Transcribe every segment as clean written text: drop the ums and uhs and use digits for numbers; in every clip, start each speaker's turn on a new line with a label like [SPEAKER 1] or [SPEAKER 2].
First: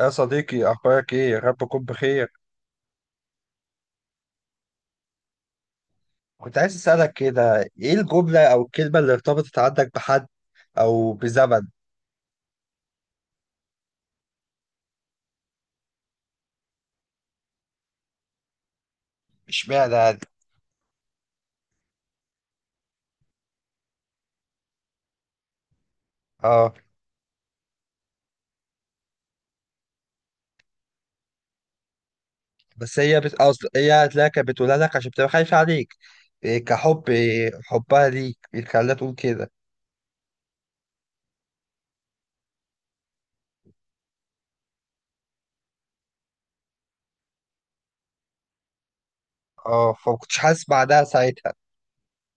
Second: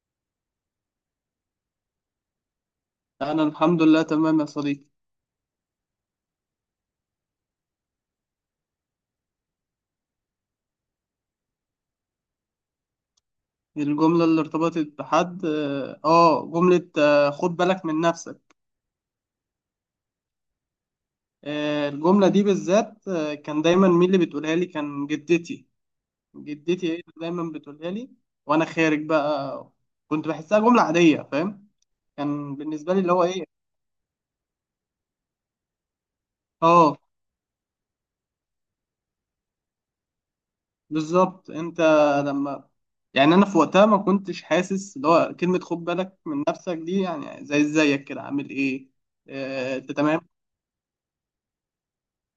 [SPEAKER 1] يا صديقي، أخبارك إيه؟ يا رب تكون بخير.
[SPEAKER 2] أنا الحمد لله تمام يا صديقي.
[SPEAKER 1] كنت عايز أسألك كده، إيه الجملة أو الكلمة اللي ارتبطت عندك بحد أو بزمن؟
[SPEAKER 2] الجملة اللي ارتبطت بحد جملة خد بالك من نفسك.
[SPEAKER 1] اشمعنى يعني؟
[SPEAKER 2] الجملة دي بالذات، كان دايما مين اللي بتقولها لي؟ كان جدتي،
[SPEAKER 1] آه،
[SPEAKER 2] جدتي هي اللي دايما بتقولها لي وأنا خارج بقى. كنت بحسها جملة عادية، فاهم، كان بالنسبة لي اللي هو إيه.
[SPEAKER 1] أصل هي هتلاقيها كانت بتقولها لك عشان بتبقى خايفة عليك. إيه
[SPEAKER 2] آه
[SPEAKER 1] كحب إيه حبها ليك اللي خلاها تقول كده.
[SPEAKER 2] بالظبط أنت. لما، يعني أنا في وقتها ما كنتش حاسس اللي هو كلمة خد بالك من نفسك دي، يعني زيك كده، عامل إيه؟ آه
[SPEAKER 1] آه،
[SPEAKER 2] أنت
[SPEAKER 1] فما
[SPEAKER 2] تمام.
[SPEAKER 1] كنتش حاسس بعدها ساعتها.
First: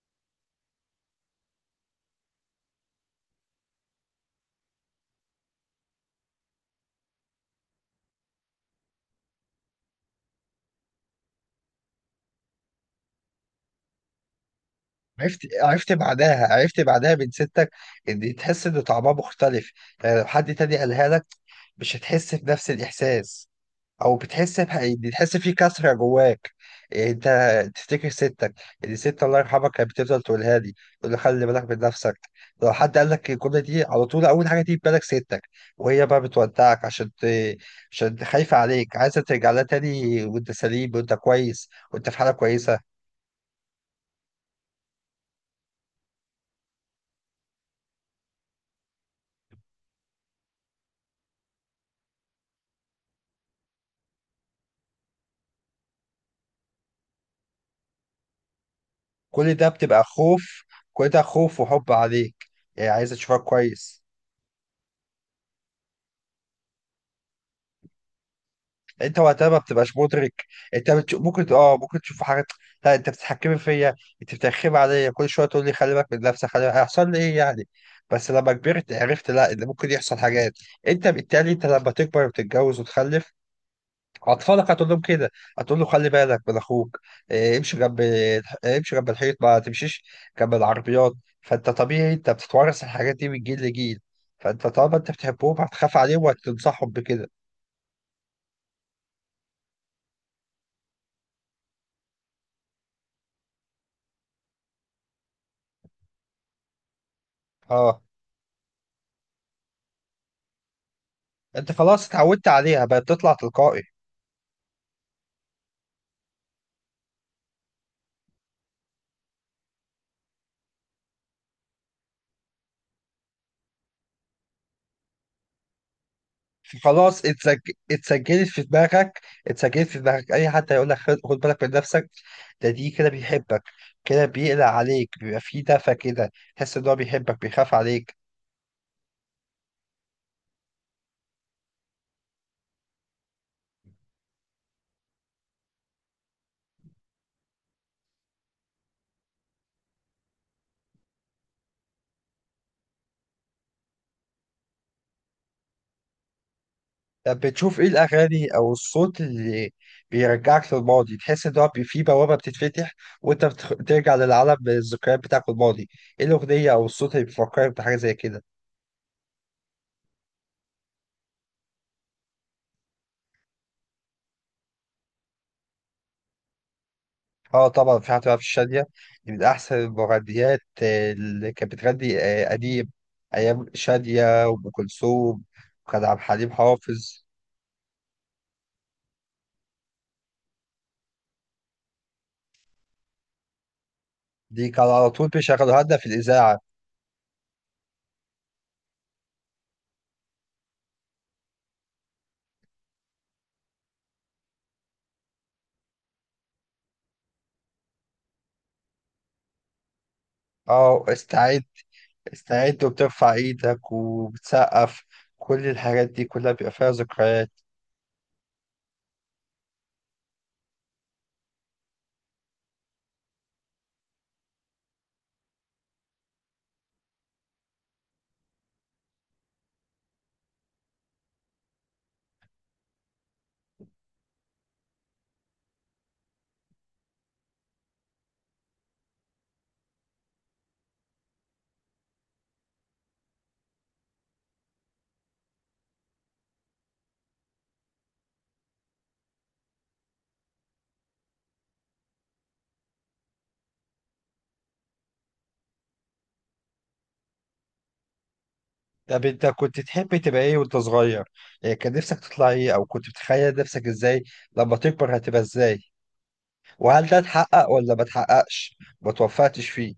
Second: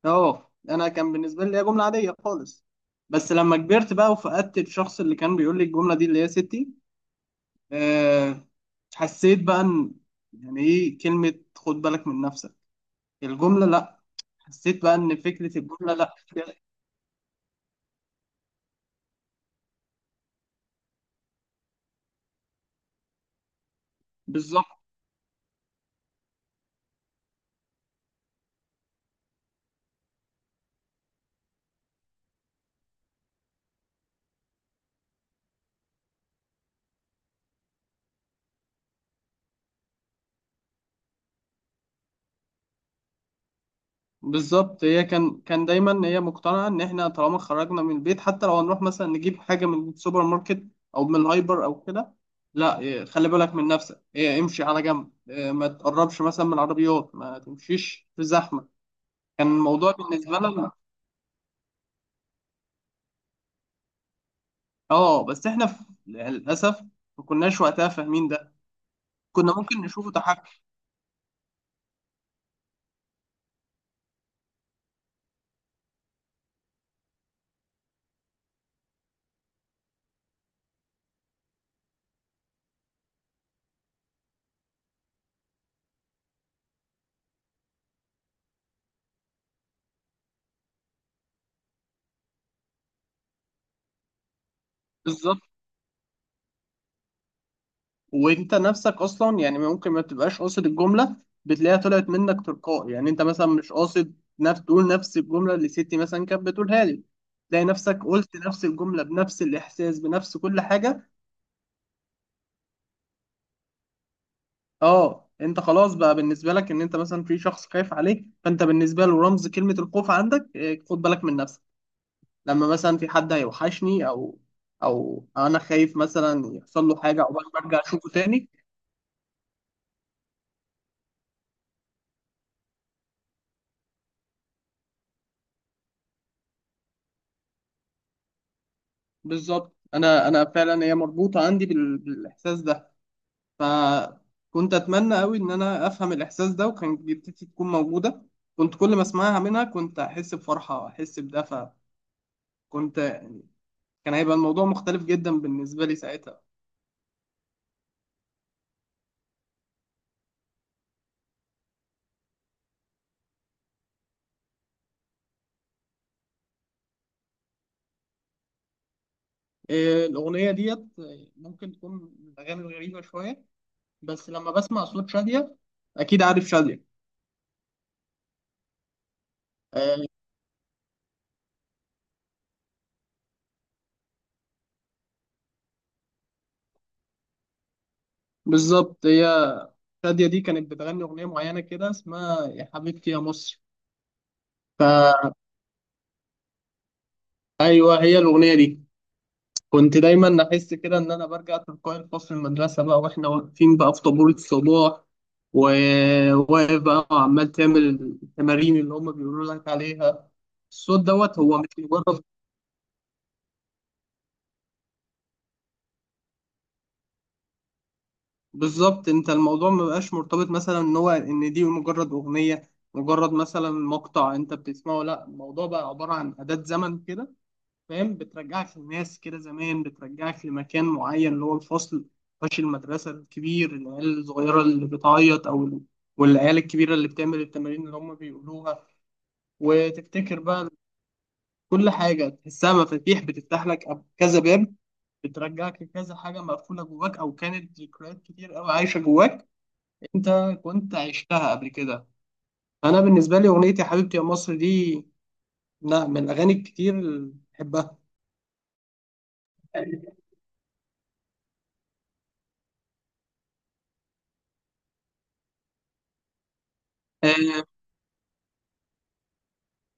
[SPEAKER 2] اه انا كان بالنسبه لي هي جمله عاديه خالص، بس لما كبرت بقى وفقدت الشخص اللي كان بيقول لي الجمله دي اللي هي ستي. أه حسيت بقى ان، يعني ايه كلمه خد بالك من نفسك. الجمله لا، حسيت بقى ان
[SPEAKER 1] عرفت
[SPEAKER 2] فكره
[SPEAKER 1] عرفت
[SPEAKER 2] الجمله لا.
[SPEAKER 1] بعدها عرفت بعدها من ستك، إن تحس إن طعمها مختلف. يعني لو حد تاني قالها لك مش هتحس بنفس الإحساس. او بتحس
[SPEAKER 2] بالظبط.
[SPEAKER 1] بح- بتحس في كسره جواك. يعني انت تفتكر ستك دي، ست الله يرحمها، كانت بتفضل تقولها لي، تقول لي خلي بالك من نفسك. لو حد قال لك الجمله دي، على طول اول حاجه تيجي في بالك ستك، وهي بقى بتودعك عشان عشان خايفه عليك، عايزه ترجع لها تاني وانت سليم وانت كويس وانت في حاله كويسه.
[SPEAKER 2] بالظبط، هي كان دايما هي مقتنعه ان احنا طالما خرجنا من البيت، حتى لو هنروح مثلا نجيب حاجه من السوبر ماركت او من الهايبر او كده، لا إيه، خلي بالك من نفسك، إيه، امشي على جنب، إيه، ما تقربش مثلا من العربيات، ما تمشيش في زحمه. كان
[SPEAKER 1] كل ده
[SPEAKER 2] الموضوع
[SPEAKER 1] بتبقى
[SPEAKER 2] بالنسبه
[SPEAKER 1] خوف.
[SPEAKER 2] لنا،
[SPEAKER 1] كل ده خوف وحب عليك. يعني عايزه تشوفك كويس.
[SPEAKER 2] اه بس احنا للاسف ما كناش وقتها فاهمين ده،
[SPEAKER 1] انت وقتها
[SPEAKER 2] كنا
[SPEAKER 1] ما
[SPEAKER 2] ممكن
[SPEAKER 1] بتبقاش
[SPEAKER 2] نشوفه
[SPEAKER 1] مدرك.
[SPEAKER 2] تحكم.
[SPEAKER 1] ممكن ممكن تشوف حاجات. لا، انت بتتحكمي فيا، انت بترخمي عليا كل شويه تقول لي خلي بالك من نفسك، خلي بالك. هيحصل لي ايه يعني؟ بس لما كبرت عرفت، لا، ان ممكن يحصل حاجات. انت بالتالي، انت لما تكبر وتتجوز وتخلف، اطفالك هتقول لهم كده. هتقول له خلي بالك من اخوك. اه، امشي جنب الحيط. ما تمشيش جنب العربيات. فانت طبيعي، انت بتتورث الحاجات دي من جيل لجيل. فانت طالما انت
[SPEAKER 2] بالظبط.
[SPEAKER 1] بتحبهم هتخاف عليهم وهتنصحهم بكده.
[SPEAKER 2] وانت نفسك اصلا يعني ممكن ما تبقاش قاصد الجمله، بتلاقيها طلعت منك تلقائي. يعني انت مثلا مش قاصد تقول نفس الجمله اللي ستي مثلا كانت بتقولها لي، تلاقي نفسك
[SPEAKER 1] اه،
[SPEAKER 2] قلت نفس الجمله بنفس الاحساس، بنفس كل حاجه.
[SPEAKER 1] انت خلاص اتعودت عليها، بقت تطلع تلقائي.
[SPEAKER 2] اه، انت خلاص بقى بالنسبه لك ان انت مثلا في شخص خايف عليك، فانت بالنسبه له رمز كلمه الخوف عندك، إيه، خد بالك من نفسك. لما مثلا في حد هيوحشني او، او انا خايف مثلا يحصل له حاجه
[SPEAKER 1] فخلاص
[SPEAKER 2] او
[SPEAKER 1] اتسج...
[SPEAKER 2] برجع اشوفه
[SPEAKER 1] اتسجلت
[SPEAKER 2] تاني.
[SPEAKER 1] في دماغك اتسجلت في دماغك. اي حد هيقول لك خد بالك من نفسك، دي كده بيحبك، كده بيقلق عليك، بيبقى فيه دفى كده، تحس ان هو بيحبك بيخاف عليك.
[SPEAKER 2] بالظبط. انا فعلا هي مربوطه عندي بالاحساس ده. فكنت اتمنى قوي ان انا افهم الاحساس ده وكان جدتي تكون موجوده. كنت كل ما اسمعها منها كنت احس بفرحه واحس بدفى. كنت، كان هيبقى الموضوع مختلف جدا بالنسبه لي ساعتها.
[SPEAKER 1] طب بتشوف ايه الاغاني او الصوت اللي بيرجعك للماضي، تحس ان فيه بوابه بتتفتح وانت بترجع للعالم، الذكريات بتاعك الماضي؟ ايه الاغنيه او الصوت اللي بيفكرك بحاجه زي كده؟
[SPEAKER 2] إيه، الاغنيه ديت ممكن تكون من الاغاني الغريبه شويه، بس لما بسمع صوت شاديه، اكيد عارف شاديه.
[SPEAKER 1] اه، طبعا، في حتى في الشادية. دي من أحسن
[SPEAKER 2] آه.
[SPEAKER 1] المغنيات، اللي كانت بتغني قديم، أيام شادية وأم كلثوم، وكان عبد الحليم حافظ.
[SPEAKER 2] بالظبط، هي شاديه دي كانت بتغني اغنيه معينه كده اسمها يا حبيبتي يا مصر.
[SPEAKER 1] دي كان على طول بيشغلوها لنا في الإذاعة.
[SPEAKER 2] فايوه هي الاغنيه دي. كنت دايما احس كده ان انا برجع تلقائي لفصل المدرسه بقى واحنا واقفين بقى في طابور الصباح، وواقف بقى وعمال تعمل التمارين اللي هم بيقولوا لك عليها. الصوت
[SPEAKER 1] اه،
[SPEAKER 2] دوت هو
[SPEAKER 1] استعد!
[SPEAKER 2] مش مجرد.
[SPEAKER 1] استعد! وبترفع إيدك وبتسقف. كل الحاجات دي كلها بيبقى فيها ذكريات.
[SPEAKER 2] بالظبط، انت الموضوع ما بقاش مرتبط مثلا ان هو ان دي مجرد اغنيه، مجرد مثلا مقطع انت بتسمعه، لا الموضوع بقى عباره عن اداه زمن كده، فاهم، بترجعك للناس كده زمان، بترجعك لمكان معين اللي هو الفصل، فش المدرسة الكبير، العيال الصغيرة اللي بتعيط والعيال الكبيرة اللي بتعمل التمارين اللي هم بيقولوها. وتفتكر بقى، كل حاجة تحسها مفاتيح بتفتح لك كذا باب، بترجعك لكذا حاجة مقفولة جواك، أو كانت ذكريات كتير أوي عايشة جواك أنت، كنت عشتها قبل كده. أنا بالنسبة لي أغنية يا حبيبتي يا مصر دي لا من الأغاني الكتير اللي بحبها.
[SPEAKER 1] طب أنت كنت تحب تبقى إيه وأنت صغير؟ يعني كان نفسك تطلع إيه؟ أو كنت بتخيل نفسك إزاي لما تكبر، هتبقى إزاي؟ وهل ده
[SPEAKER 2] آه،
[SPEAKER 1] اتحقق ولا ما اتحققش؟ ما توفقتش فيه؟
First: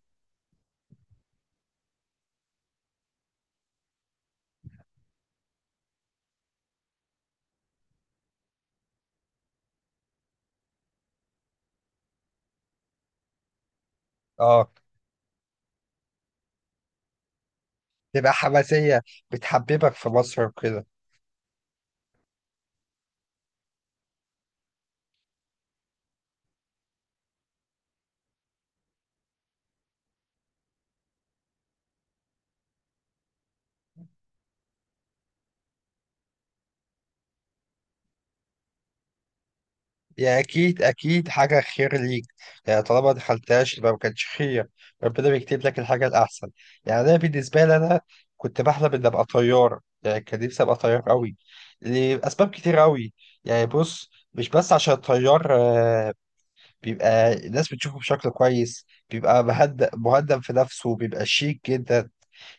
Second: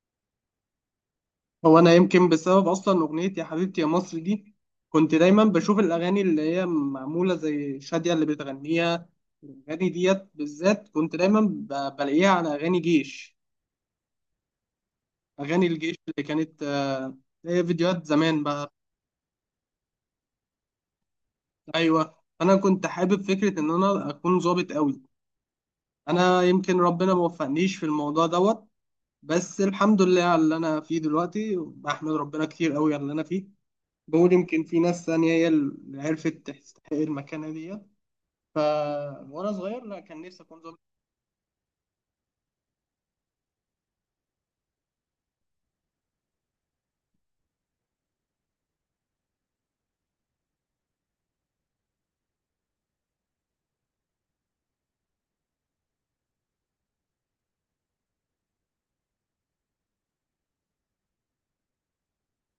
[SPEAKER 2] هو انا يمكن بسبب اصلا اغنيه يا حبيبتي يا مصر دي كنت دايما بشوف الاغاني اللي هي معموله زي شاديه اللي بتغنيها. الاغاني ديت بالذات كنت دايما بلاقيها على اغاني جيش،
[SPEAKER 1] اه،
[SPEAKER 2] اغاني الجيش اللي كانت، هي فيديوهات
[SPEAKER 1] تبقى
[SPEAKER 2] زمان بقى.
[SPEAKER 1] حماسية، بتحببك في مصر وكده.
[SPEAKER 2] ايوه انا كنت حابب فكره ان انا اكون ظابط قوي. انا يمكن ربنا ما وفقنيش في الموضوع دوت، بس الحمد لله على اللي انا فيه دلوقتي، بحمد ربنا كتير قوي على اللي انا فيه. نقول يمكن في ناس ثانية هي اللي عرفت تستحق المكانة ديت. ف وأنا صغير لا كان
[SPEAKER 1] يعني
[SPEAKER 2] نفسي أكون ظابط.
[SPEAKER 1] أكيد أكيد حاجة خير ليك. يعني طالما ما دخلتهاش يبقى ما كانش خير. ربنا بيكتب لك الحاجة الأحسن. يعني أنا بالنسبة لي، أنا كنت بحلم إني أبقى طيار. يعني كان نفسي أبقى طيار أوي، لأسباب كتير أوي. يعني بص، مش بس عشان الطيار، بيبقى الناس بتشوفه بشكل كويس، بيبقى مهدأ مهدأ في نفسه، بيبقى شيك جدا.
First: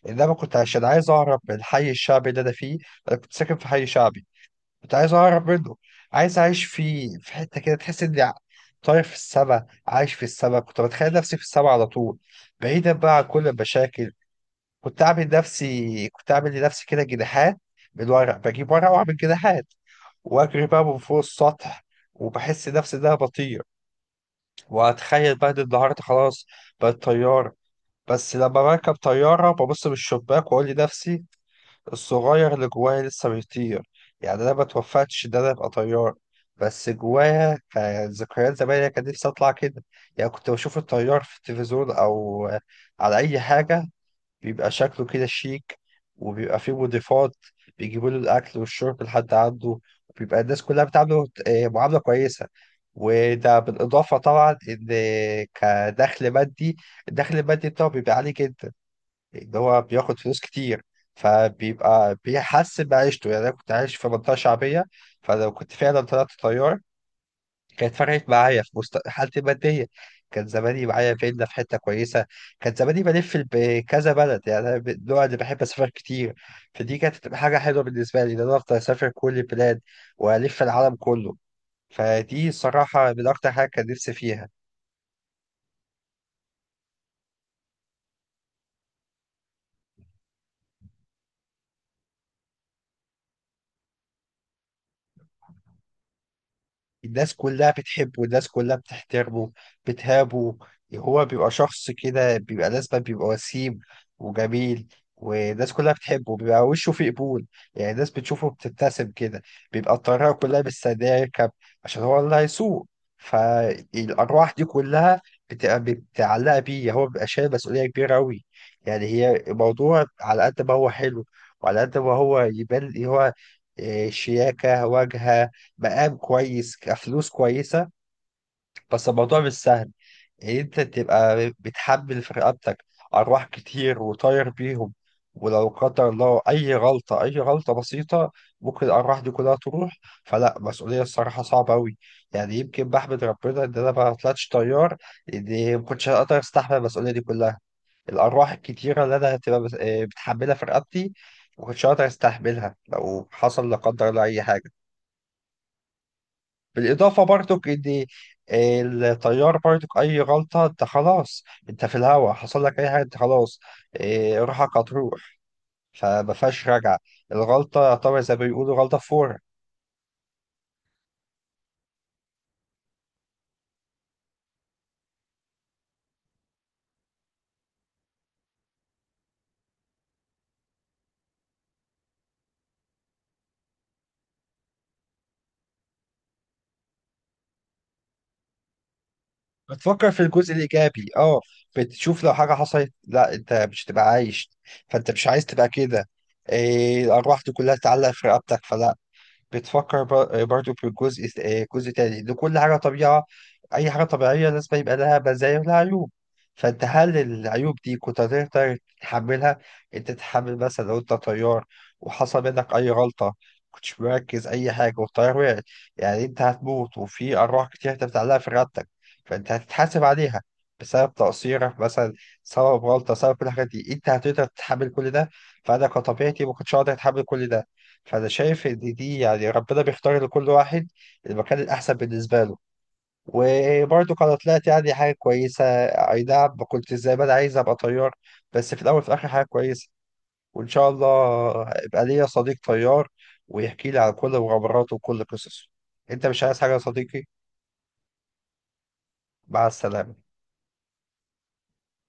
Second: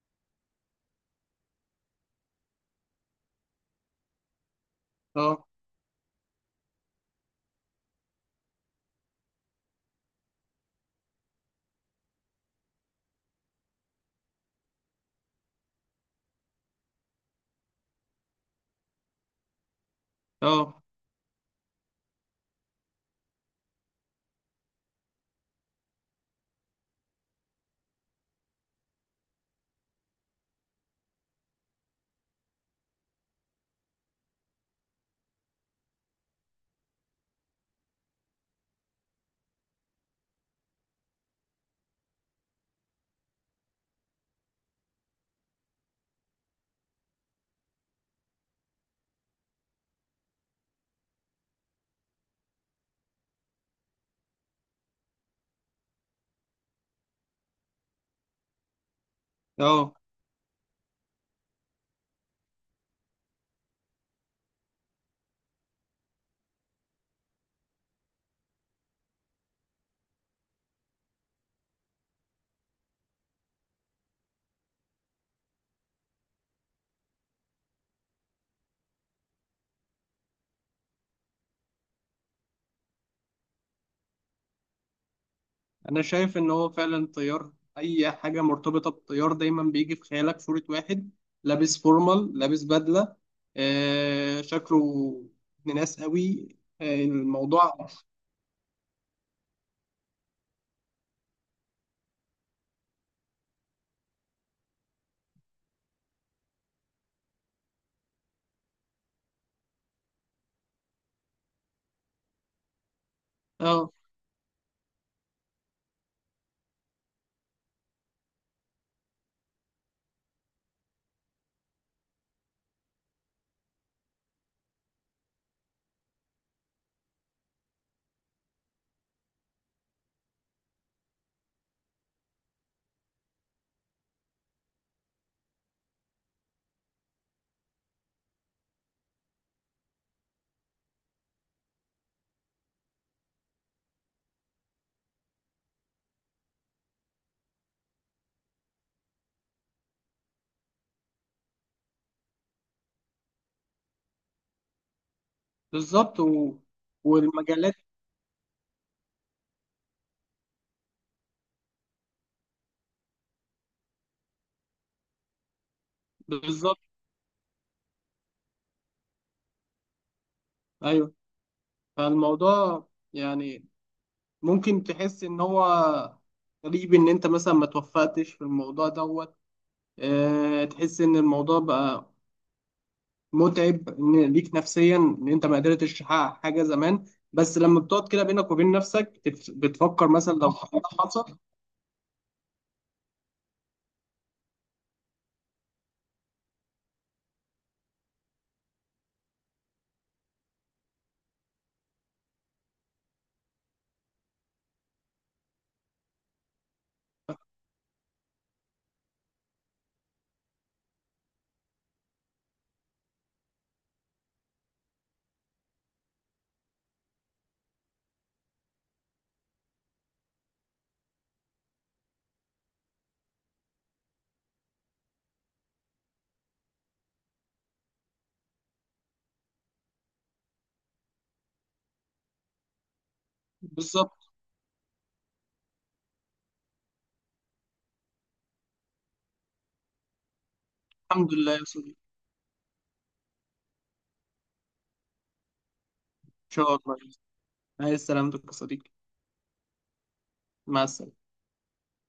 [SPEAKER 1] إنما كنت عشان عايز أهرب من الحي الشعبي اللي أنا فيه. أنا كنت ساكن في حي شعبي، كنت عايز
[SPEAKER 2] أه.
[SPEAKER 1] اهرب منه. عايز اعيش في حته كده، تحس اني طاير في السما، عايش في السما. كنت بتخيل نفسي في السما على طول، بعيدا بقى عن كل المشاكل. كنت اعمل لنفسي كده جناحات من ورق، بجيب ورق واعمل جناحات واجري
[SPEAKER 2] أه.
[SPEAKER 1] بقى من فوق السطح، وبحس نفسي ان انا بطير، واتخيل بقى ان النهارده خلاص بقيت طيار. بس لما بركب طياره ببص من الشباك واقول لنفسي الصغير اللي جوايا لسه بيطير. يعني انا ما توفتش ان انا ابقى طيار، بس جوايا كان ذكريات زمان. أنا كان نفسي اطلع كده. يعني كنت بشوف الطيار في التلفزيون او على اي حاجه، بيبقى شكله كده شيك، وبيبقى فيه مضيفات بيجيبوا له الاكل والشرب لحد عنده، وبيبقى الناس كلها بتعامله معامله كويسه. وده بالاضافه طبعا ان كدخل مادي، الدخل المادي بتاعه بيبقى عالي جدا، اللي هو
[SPEAKER 2] أه.
[SPEAKER 1] بياخد فلوس كتير، فبيبقى بيحسن بعيشته. يعني انا كنت عايش في منطقه شعبيه، فلو كنت فعلا طلعت طيار كانت فرقت معايا في حالتي الماديه. كان زماني معايا فيلا في حته كويسه، كان زماني بلف بكذا بلد. يعني انا من النوع اللي بحب اسافر كتير، فدي كانت تبقى حاجه حلوه بالنسبه لي، ان انا افضل اسافر كل البلاد والف العالم كله. فدي الصراحه من اكتر حاجه كان نفسي فيها.
[SPEAKER 2] أنا شايف إن هو فعلا طيار، أي حاجة مرتبطة بالطيار دايما بيجي في خيالك صورة واحد لابس فورمال، لابس بدلة، آه شكله ابن ناس قوي، آه
[SPEAKER 1] الناس كلها
[SPEAKER 2] الموضوع.
[SPEAKER 1] بتحبه، الناس كلها بتحترمه، بتهابه. هو بيبقى شخص كده بيبقى لازما بيبقى وسيم وجميل، والناس كلها بتحبه، بيبقى وشه فيه قبول. يعني الناس بتشوفه بتبتسم كده. بيبقى الطيارة كلها مستنية يركب، عشان هو اللي هيسوق.
[SPEAKER 2] أه
[SPEAKER 1] فالأرواح دي كلها بتبقى متعلقة بيه. هو بيبقى شايل مسؤولية كبيرة أوي. يعني هي الموضوع، على قد ما هو حلو، وعلى قد ما هو يبان هو شياكة، واجهة، مقام كويس، كفلوس كويسة، بس الموضوع مش سهل. إن أنت تبقى بتحمل في رقبتك أرواح كتير، وطاير بيهم، ولو قدر الله أي غلطة، أي غلطة بسيطة، ممكن الأرواح دي كلها تروح. فلا، مسؤولية الصراحة صعبة أوي. يعني يمكن بحمد ربنا إن أنا ما طلعتش طيار، لأن ما كنتش هقدر أستحمل المسؤولية دي كلها. الأرواح الكتيرة اللي أنا هتبقى بتحملها في رقبتي، ما كنتش هقدر أستحملها لو حصل لا قدر الله أي حاجة.
[SPEAKER 2] بالظبط
[SPEAKER 1] بالإضافة برضك
[SPEAKER 2] والمجالات.
[SPEAKER 1] إن الطيار برضك أي غلطة أنت خلاص. أنت في الهوا، حصل لك أي حاجة أنت خلاص. إيه، روحك هتروح، فما فيهاش
[SPEAKER 2] بالظبط.
[SPEAKER 1] رجعة. الغلطة طبعا زي ما بيقولوا غلطة فورة.
[SPEAKER 2] أيوه، فالموضوع يعني ممكن تحس ان هو غريب ان انت مثلا ما توفقتش في الموضوع دوت، اه تحس ان الموضوع بقى متعب ان ليك نفسيا ان انت ما قدرتش تحقق حاجه زمان، بس لما بتقعد كده بينك وبين نفسك بتفكر
[SPEAKER 1] بتفكر في
[SPEAKER 2] مثلا لو
[SPEAKER 1] الجزء
[SPEAKER 2] كان ده
[SPEAKER 1] الإيجابي.
[SPEAKER 2] حصل.
[SPEAKER 1] أه، بتشوف لو حاجة حصلت، لا، أنت مش هتبقى عايش، فأنت مش عايز تبقى كده. إيه، الأرواح دي كلها تتعلق في رقبتك، فلا. بتفكر برضو في جزء، جزء تاني، ان كل حاجه طبيعه. اي حاجه طبيعيه لازم يبقى لها مزايا ولها عيوب. فانت، هل العيوب دي كنت هتقدر تتحملها؟ انت تتحمل مثلا لو انت طيار وحصل منك اي غلطه، كنتش مركز اي حاجه والطيار وقع، يعني انت هتموت وفي ارواح كتير انت بتعلقها في رقبتك، فانت هتتحاسب عليها بسبب تقصيرك مثلا، سبب غلطه، سبب كل الحاجات دي. انت هتقدر تتحمل كل ده؟ فانا كطبيعتي ما كنتش هقدر اتحمل كل ده. فانا شايف ان دي، يعني، ربنا بيختار لكل واحد المكان الاحسن بالنسبه له. وبرضه
[SPEAKER 2] بالظبط.
[SPEAKER 1] كانت طلعت يعني حاجه كويسه. اي نعم، ما كنت زي ما انا عايز ابقى طيار، بس في الاول وفي الاخر حاجه كويسه. وان شاء
[SPEAKER 2] الحمد لله يا
[SPEAKER 1] الله
[SPEAKER 2] صديقي. ان
[SPEAKER 1] يبقى ليا صديق طيار ويحكي لي عن كل مغامراته وكل قصصه. انت مش عايز حاجه
[SPEAKER 2] شاء
[SPEAKER 1] يا
[SPEAKER 2] الله.
[SPEAKER 1] صديقي؟
[SPEAKER 2] عايز سلامتك يا صديقي.
[SPEAKER 1] مع السلامه.
[SPEAKER 2] مع السلامه